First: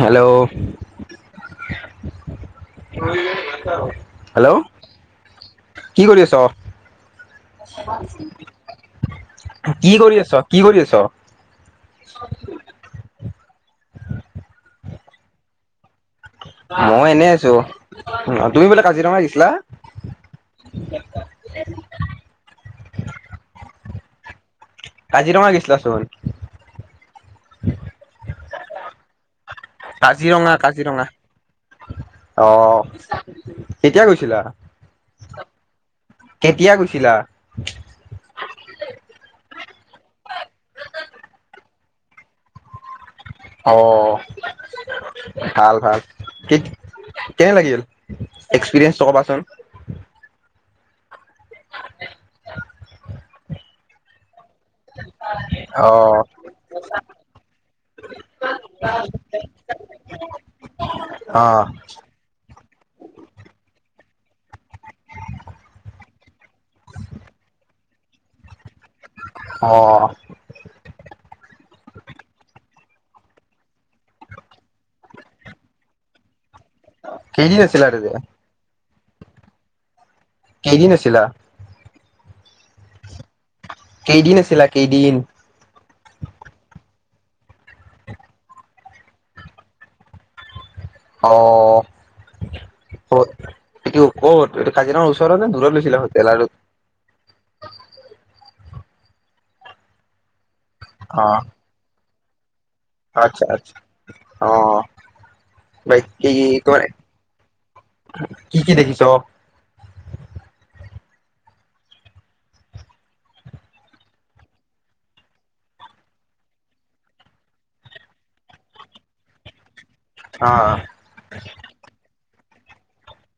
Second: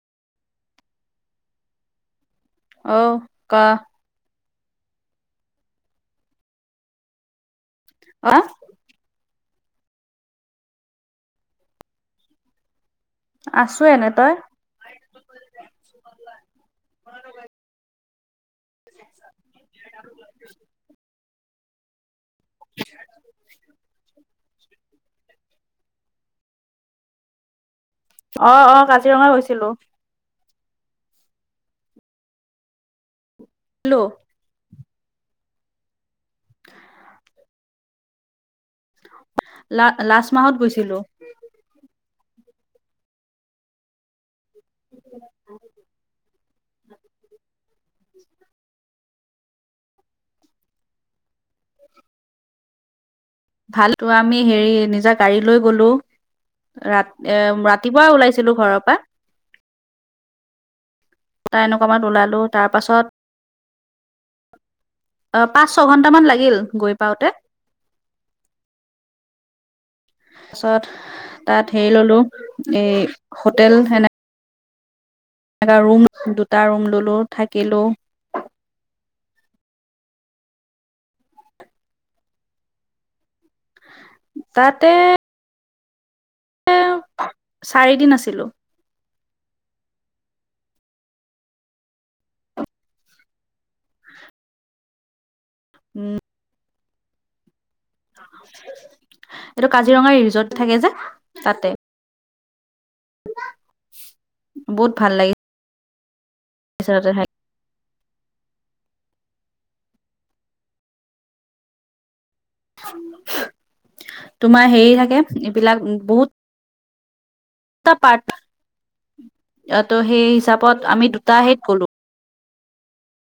Hello? অহ ক hello কি কৰি আছ? [unintelligible] হা! কি কৰি আছ, কি কৰি আছ? [unintelligible] আছোঁ, এনে তই? মই এনেই আছো, তুমি বোলে কাজিৰঙা আহিছিলা। [unintelligible] কাজিৰঙা গেখিলা চোন। অ', অ' কাজিৰঙা গৈছিলো। কাজিৰঙা, কাজিৰঙা অ', অ'। লো কেতিয়া গৈছিলা, কেতিয়া গৈছিলা? লা-লাষ্ট মাহত গৈছিলো। অ', অ'। ভাল ভাল, কি কেনে লাগিল। এক্সপিৰিয়েঞ্চটো ক'বাচোন? ভালটো আমি হেৰি, নিজা গাড়ী লৈ গ'লো। অ ৰাত, এ ৰাতিপুৱা ওলাইছিলো ঘৰৰ পৰা। [unintelligible] তা এনেকুৱা মানত ওলালোঁ, তাৰপাছত অ' পাঁচ-ছঘণ্টামান লাগিল, গৈ পাওঁতে। অ', অ', অ'। তাৰপাছত, তাত হেৰি ল'লো এই হোটেল সেনে এটা ৰুম দুটা ৰুম ললো। কেইদিন থাকিলো আছিলা আৰু যে কেইদিন আছিলা? কেইদিন আছিলা তাতে কেইদিন? অ চাৰিদিন আছিলো। অ এইটো ক'ত এইটো কাজিৰঙাৰ ওচৰত নে দূৰ কত দেখিলো ট্ৰেইলাৰত এইটো কাজিৰঙাৰ ৰিজৰ্ট থাকে যে অ তাতে আচ্ছা আচ্ছা অ বহুত ভাল লাগিছে বাই কি কয় তাতে থাকি কি কি দেখিছ তোমাৰ হেৰি থাকে, এইবিলাক বহুত দুটা পাৰ্ট ত সেই অ হিচাপত আমি দুটাহে গলো।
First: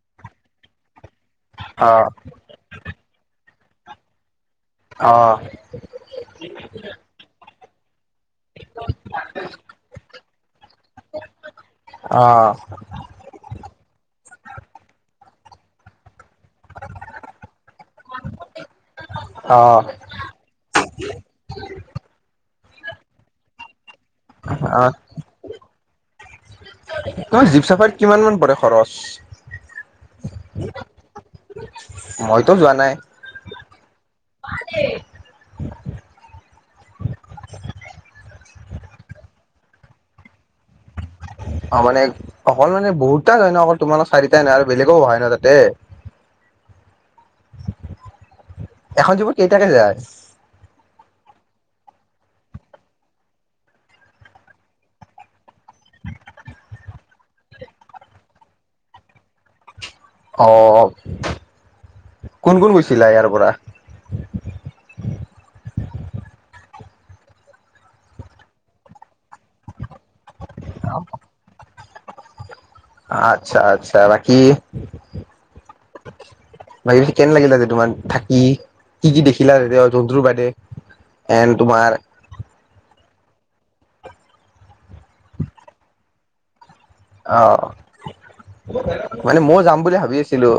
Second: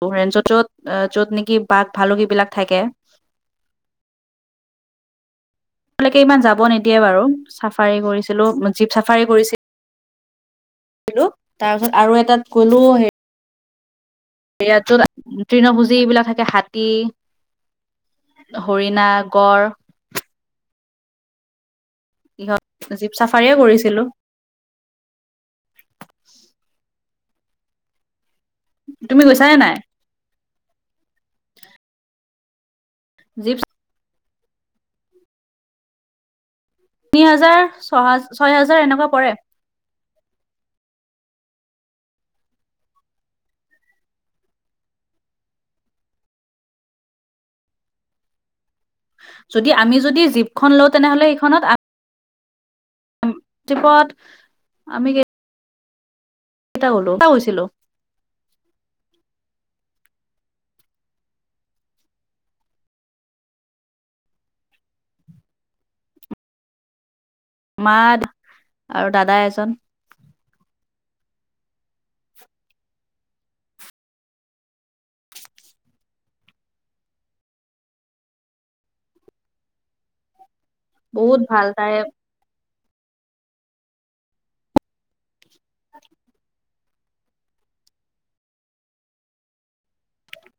অভয়াৰণ্য য'ত, য'ত নেকি বাঘ, অ ভালুক এইবিলাক থাকে। অ তালেকে ইমান যাব নিদিয়ে বাৰু, চাফাৰি কৰিছিলো, জীপ চাফাৰি কৰিছি লো তাৰপিছত আৰু অ এটাত গলো মই। ইয়াত যত তৃণভূজী এইবিলাক থাকে হাত হাতী, হৰিণা, গড় অ কিহত, জীপ চাফাৰীয়ে কৰিছিলো। অ তোমাৰ জীপ চাফাৰীত কিমান মান পৰে? খৰচ, তুমি গৈছানে নাই মইতো যোৱা নাই। জীপ এনেই তিনি হাজাৰ, ছ ছয় হাজাৰ এনেকোৱা পৰে। অ মানে অকল মানে বহুতটা হয় ন অকল তোমালোক চাৰিটাই নাই আৰু বেলেগো হয় ন' তাতে। এখন জীপত কেইটাকে যায়? খন লও, তেনেহ'লে ইখনত আ জীপত আমি [unintelligible] অ কোন-কোন গৈছিলা ইয়াৰ পৰা? মা আৰু দাদা এজন। অ আচ্ছা আচ্ছা, বাকী বাকি কেনে লাগিলে যে তোমাৰ থাকি, কি কি দেখিলা এয়া জন্তুৰ বাদে? বহুত এন ভাল তোমাৰ তাই। অ মানে মইও যাম বুলি ভাবিছিলো।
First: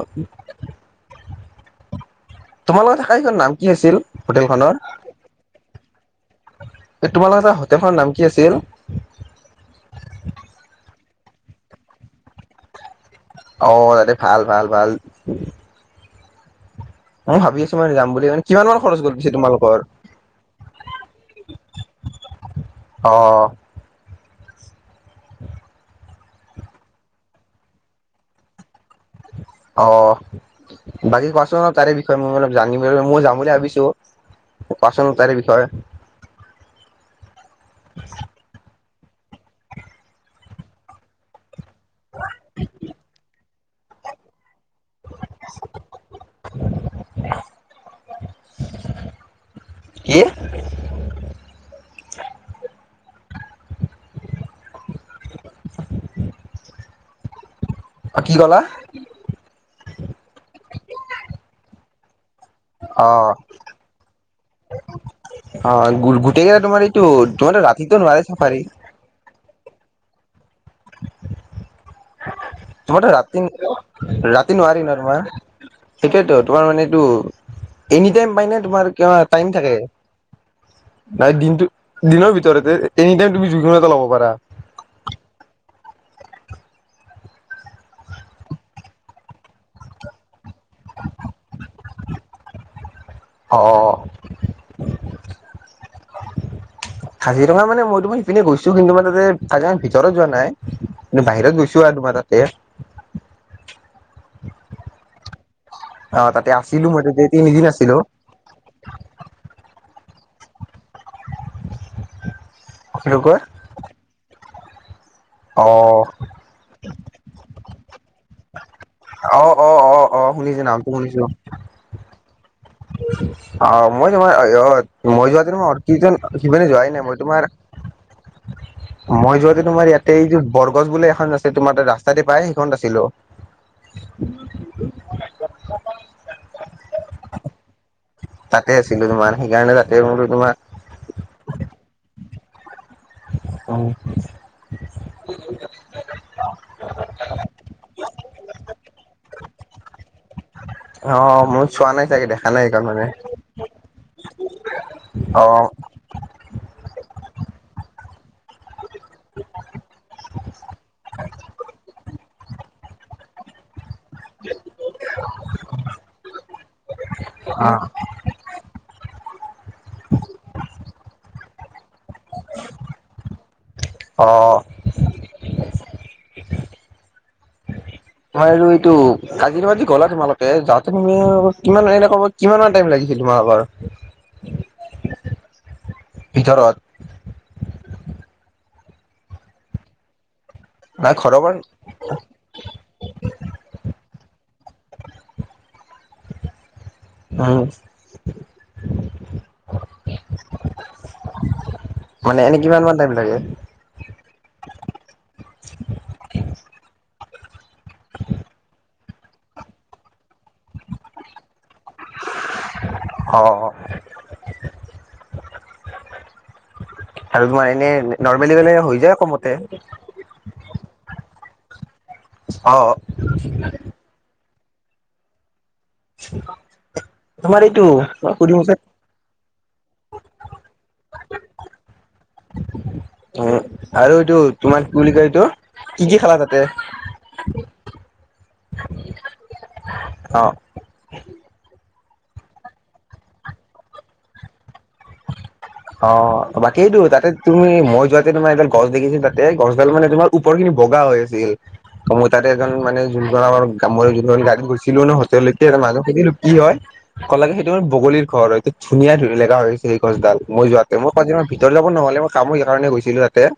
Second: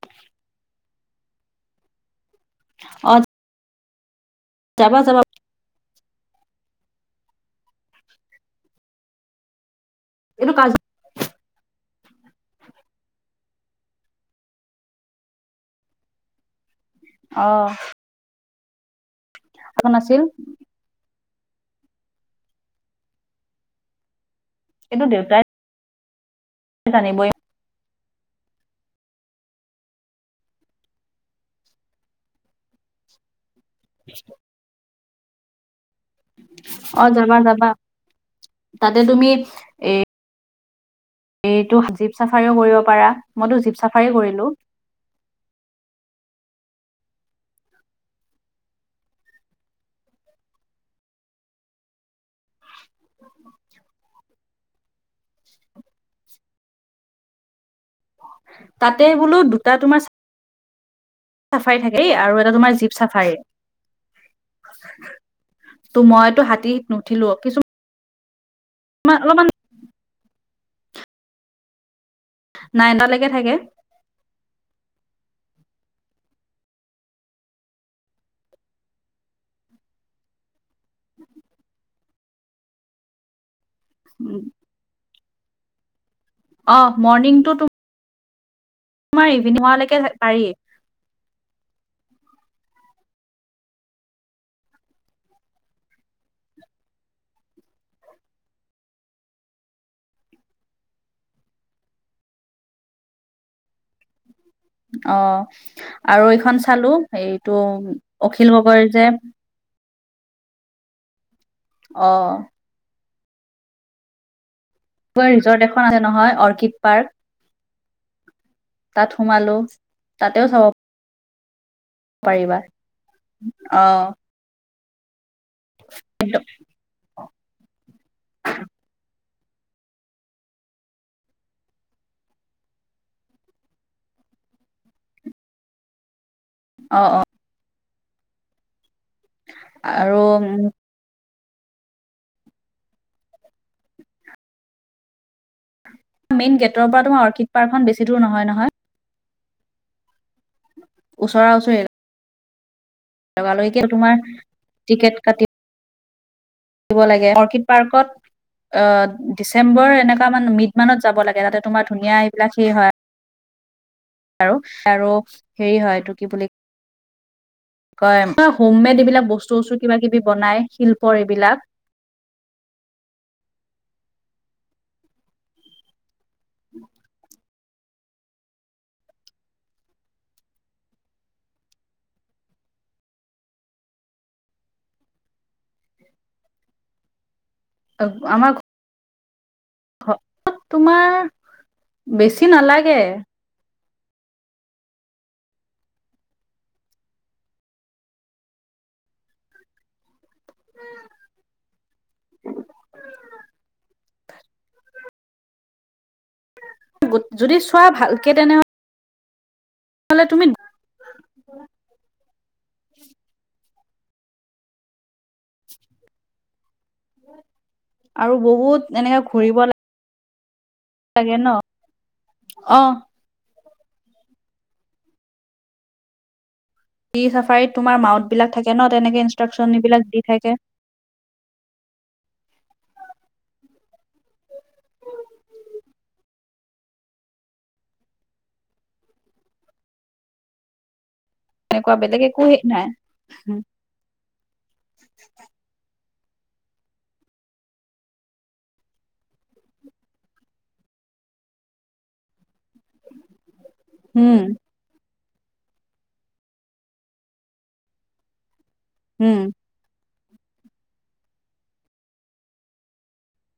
তোমালোকে অ থকা সেইখন নাম কি আছিল, হোটেলখনৰ? যাবা যাবা যে তোমালোকে থকা হোটেলখনৰ নাম কি আছিল? এইটো কাজ অ তাতে ভাল ভাল ভাল। মই অ ভাবি আছো মানে যাম বুলি কিমান মান খৰচ গল পিছে তোমালোক অহা নাছিল। অ। কিন্তু দেউতাই জানিবই অ', বাকী কোৱাচোন ন' তাৰে বিষয়ে, মই অলপ জানিব, মই যাম বুলি ভাবিছো। [inaudible] কোৱাচোন তাৰে বিষয়ে। অ যাবা যাবা, তাতে তুমি এ এইটো জীপ চাফাৰীও কৰিব পাৰা, মইতো জীপ চাফাৰী কৰিলো। [inaudible] কি? [inaudible] অ' কি কলা? তাতে বোলো দুটা তোমাৰ চাফাৰী থাকে দেই, আৰু এটা তোমাৰ জীপ অ', চাফাৰী। ত' অ' মইতো গোটেইকেইটা হাতীত তোমাৰ এইটো, তোমাৰ ৰাতিতো নহয় চাফাৰী? মা অকমান তোমাৰতো নাইনটালৈকে ৰাতি, থাকে ৰাতি নোৱাৰি ন তোমাৰ? সেইটোৱেতো তোমাৰ মানে এইটো এনি টাইম পাই নে তোমাৰ কিবা টাইম থাকে? নাই দিনটো দিনৰ ভিতৰতে এনি টাইম তুমি যিকোনো এটা লব পাৰা। অ মৰ্ণিংটো তো মাৰ ইভিনিঙ হোৱা লৈকে পাৰি [inaudible] অ। কাজিৰঙা মানে মই তোমাৰ সিপিনে গৈছো কিন্তু মানে তাতে কাজিৰঙাৰ ভিতৰত যোৱা নাই। কিন্ত বাহিৰত গৈছো আৰু তোমাৰ তাতে। অ অ আৰু তাতে এইখন আছিলো চালো মই তাতে এইটো তিনিদিন আছিলো অখিল গগৈৰ যে অ অখিল গগৈৰ অ ৰিজৰ্ট এখন আছে নহয় অৰ্কিড পাৰ্ক তাত অ সোমালো অ অ অ তাতেও শুনিছো চাব নামটো শুনিছো। পাৰিবা অ মই নহয় অ মই যোৱা হেতেনে মই অৰ্কিড সিপিনে যোৱাই নাই মই তোমাৰ [inaudible] মই যোৱাতে তোমাৰ ইয়াতে এইটো বৰগছ বুলি এখন আছে তোমাৰ তাত ৰাস্তাতে পাই এইখনতে আছিলো। অ অ। তাতে আছিলো তোমাৰ সেইকাৰণে তাতে আৰু বোলো তোমাৰ উম মেইন গেটৰ পৰা তোমাৰ অৰ্কিড পাৰ্কখন বেছি দূৰ নহয় নহয়। অ মই চোৱা নাই চাগে দেখা নাই সেইখন মানে লগালগি কে তোমাৰ অ দিব লাগে অৰ্কিড পাৰ্কত অ ডিচেম্বৰ এনেকুৱা মানে মিড মানত যাব লাগে তাতে তোমাৰ ধুনীয়া এইবিলাক সেই হয় আৰু, আৰু হেৰি হয় এইটো কি বুলি অ কয় হোম মেড এইবিলাক বস্তু চস্তু কিবা কিবি বনাই শিল্প এইবিলাক অ। উম্, মইআৰু এইটো, কাজিৰঙাত যে গ'লা তোমালোকে, যাওঁতে তুমি কিমান দিনে সময় কিমান মান টাইম লাগিছিল, তোমাৰ বাৰু? ভিতৰত। আমাৰ ঘৰত তোমাৰ নাই ঘৰৰ পৰা বেছি নালাগে। উম্, মানে, এনেই কিমান মান টাইম লাগে। যদি চোৱা, ভালকে তেনেহ'লে লে তুমি [unintelligible] অ', আৰু তোমাৰ এনেই, আৰু নৰ্মেলি হ'লে বহুত হৈ যায় এনেকে কমতে। ঘূৰিব লাগে ন অ', [unintelligible] হাতী চাফাৰীত তোমাৰ মাউতবিলাক সুধিম থাকে যে ন! তেনেকে ইনষ্ট্ৰাকশ্যনবিলাক দি থাকে। অ', আৰু এইটো তোমাৰ কি বুলি কয় এইটো, কি কি খালা তাতে? অ', এনেকুৱা বেলেগে একো হেৰি নাই। অ', বাকী এইটো, তাতে তুমি মই যোৱাতে তোমাৰ এডাল গছ দেখিছিলোঁ। তাতে গছডাল মানে তোমাৰ ওপৰ খিনি বগা হৈ আছিল, ত' মোৰ তাতে এজন মানে যোন আম উম যোন ছিলোঁ ন', হোটেললৈকে মানুহক সুধিলোঁ, কি হয়? ক'লাগে সেইটো বগলীৰ ঘৰ হয়। ধুনীয়া উম জেগাতে হয় সেইখিনি গছডাল, মই যোৱাতে মই কাজিৰঙাৰ ভিতৰত যাব নহ'লে। মই কামৰ সেইকাৰণে গৈছিলোঁ তাতে।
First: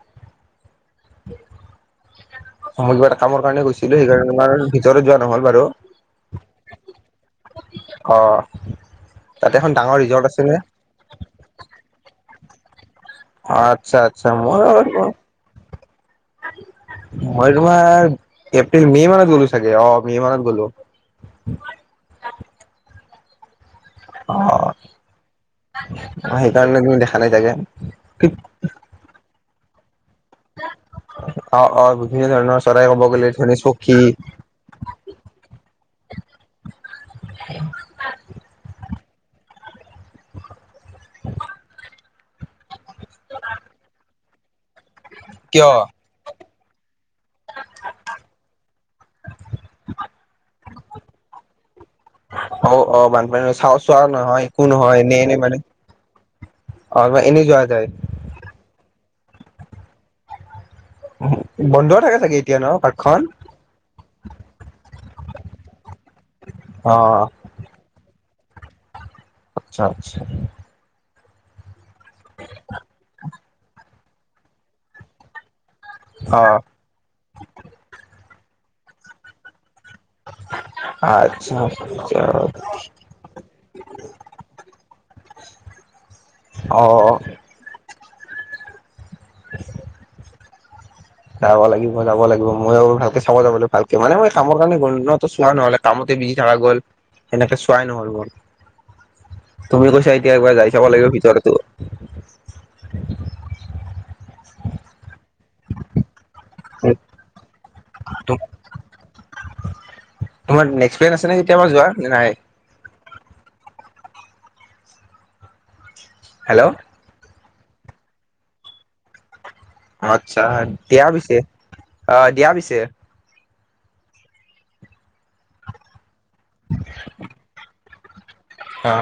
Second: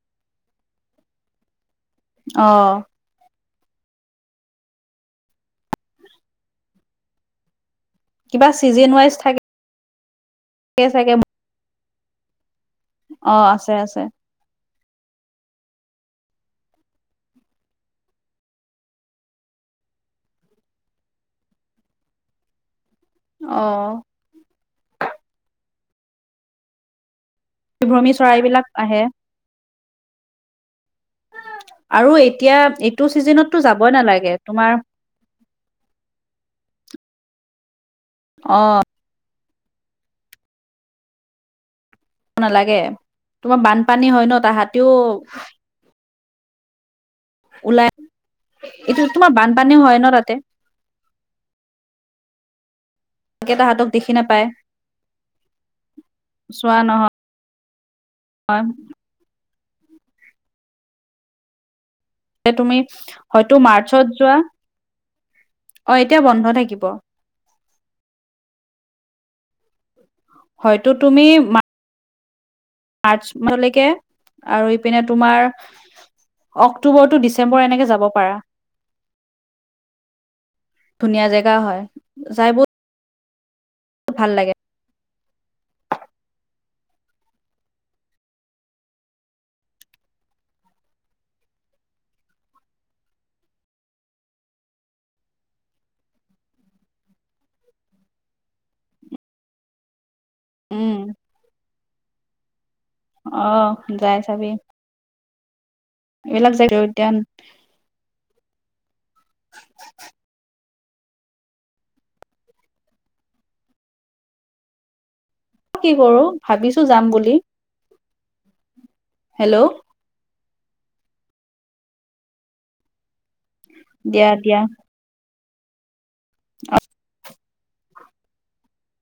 উম্, অ', মই কিবা এটা কামৰ কাৰণে গৈছিলোঁ, সেইকাৰণে ভিতৰত যোৱা নহ'ল বাৰু। কিবা অ', তাত এখন ডাঙৰ ৰিজৰ্ট আছে যে। আছে চাগে অ আছে আচ্ছা আছে আচ্ছা, মইয়ো মই তোমাৰ, এপ্ৰিল মে মানত গ'লো চাগে। অ' মে মানত গ'লো। অ', অ', সেইকাৰণে তুমি দেখা নাই চাগে। পৰিভ্ৰমী চৰাইবিলাক আহে। অ অ আৰু বিভিন্ন এতিয়া, ধৰণৰ চৰাই ক'ব এইটো গ'লে ধনী ছিজনতো যাবই চকী নালাগে। তোমাৰ সেইখন পাত অ', নালাগে, তোমাৰ বানপানী হয় ন', তাহাঁতিও কিয়? ওলাই, এইটো তোমাৰ বানপানী হয় ন' তাতে। অ'অ', বানপানী তাকে মানে চা তাহাঁতক চোৱা দেখি নহয়, নাপায় একো নহয়। এনে এনে মানে অ', মানে এনেই যোৱা যায়। হয়। বন্ধও থাকে চাগে যে এতিয়া ন তুমি পাৰ্কখন হয়তো মাৰ্চত যোৱা অ এতিয়া বন্ধ থাকিব। অ আচ্ছা! আচ্ছা! হয়তো তুমি মা [inaudible] মাৰ্চ মাহলৈকে আৰু ইপিনে তোমাৰ আ অ অক্টোৰটো ডিচেম্বৰ এনেকৈ যাব পাৰা। ধুনীয়া আচ্ছা জেগা হয় আচ্ছা যাই বহুত ভাল লাগে। অ অ অ [inaudible] যাব লাগিব যাব লাগিব ময়ো আৰু ভালকে চাব যাব লাগিব, ভালকে মানে মই কামৰ কাৰণে গলো ন তহ চোৱা নহ'লে। কামতে বিজি থাকা গ'ল সেনেকে চোৱাই নহ'ল মোৰ। তুমি কৈছা এতিয়া একবাৰ যাই চাব উম লাগিব ভিতৰতো। অ যাই চাবি এইবিলাক জেগ উদ্যান তোমাৰ নেক্সট প্লান আছে নে কেতিয়াবা যোৱা নে নাই? কি কৰোঁ হেল্ল' ভাবিছোঁ যাম বুলি। হেল্ল' আচ্ছা! দিয়া পিছে, অ দিয়া পিছে। দিয়া দিয়া। [inaudible] হা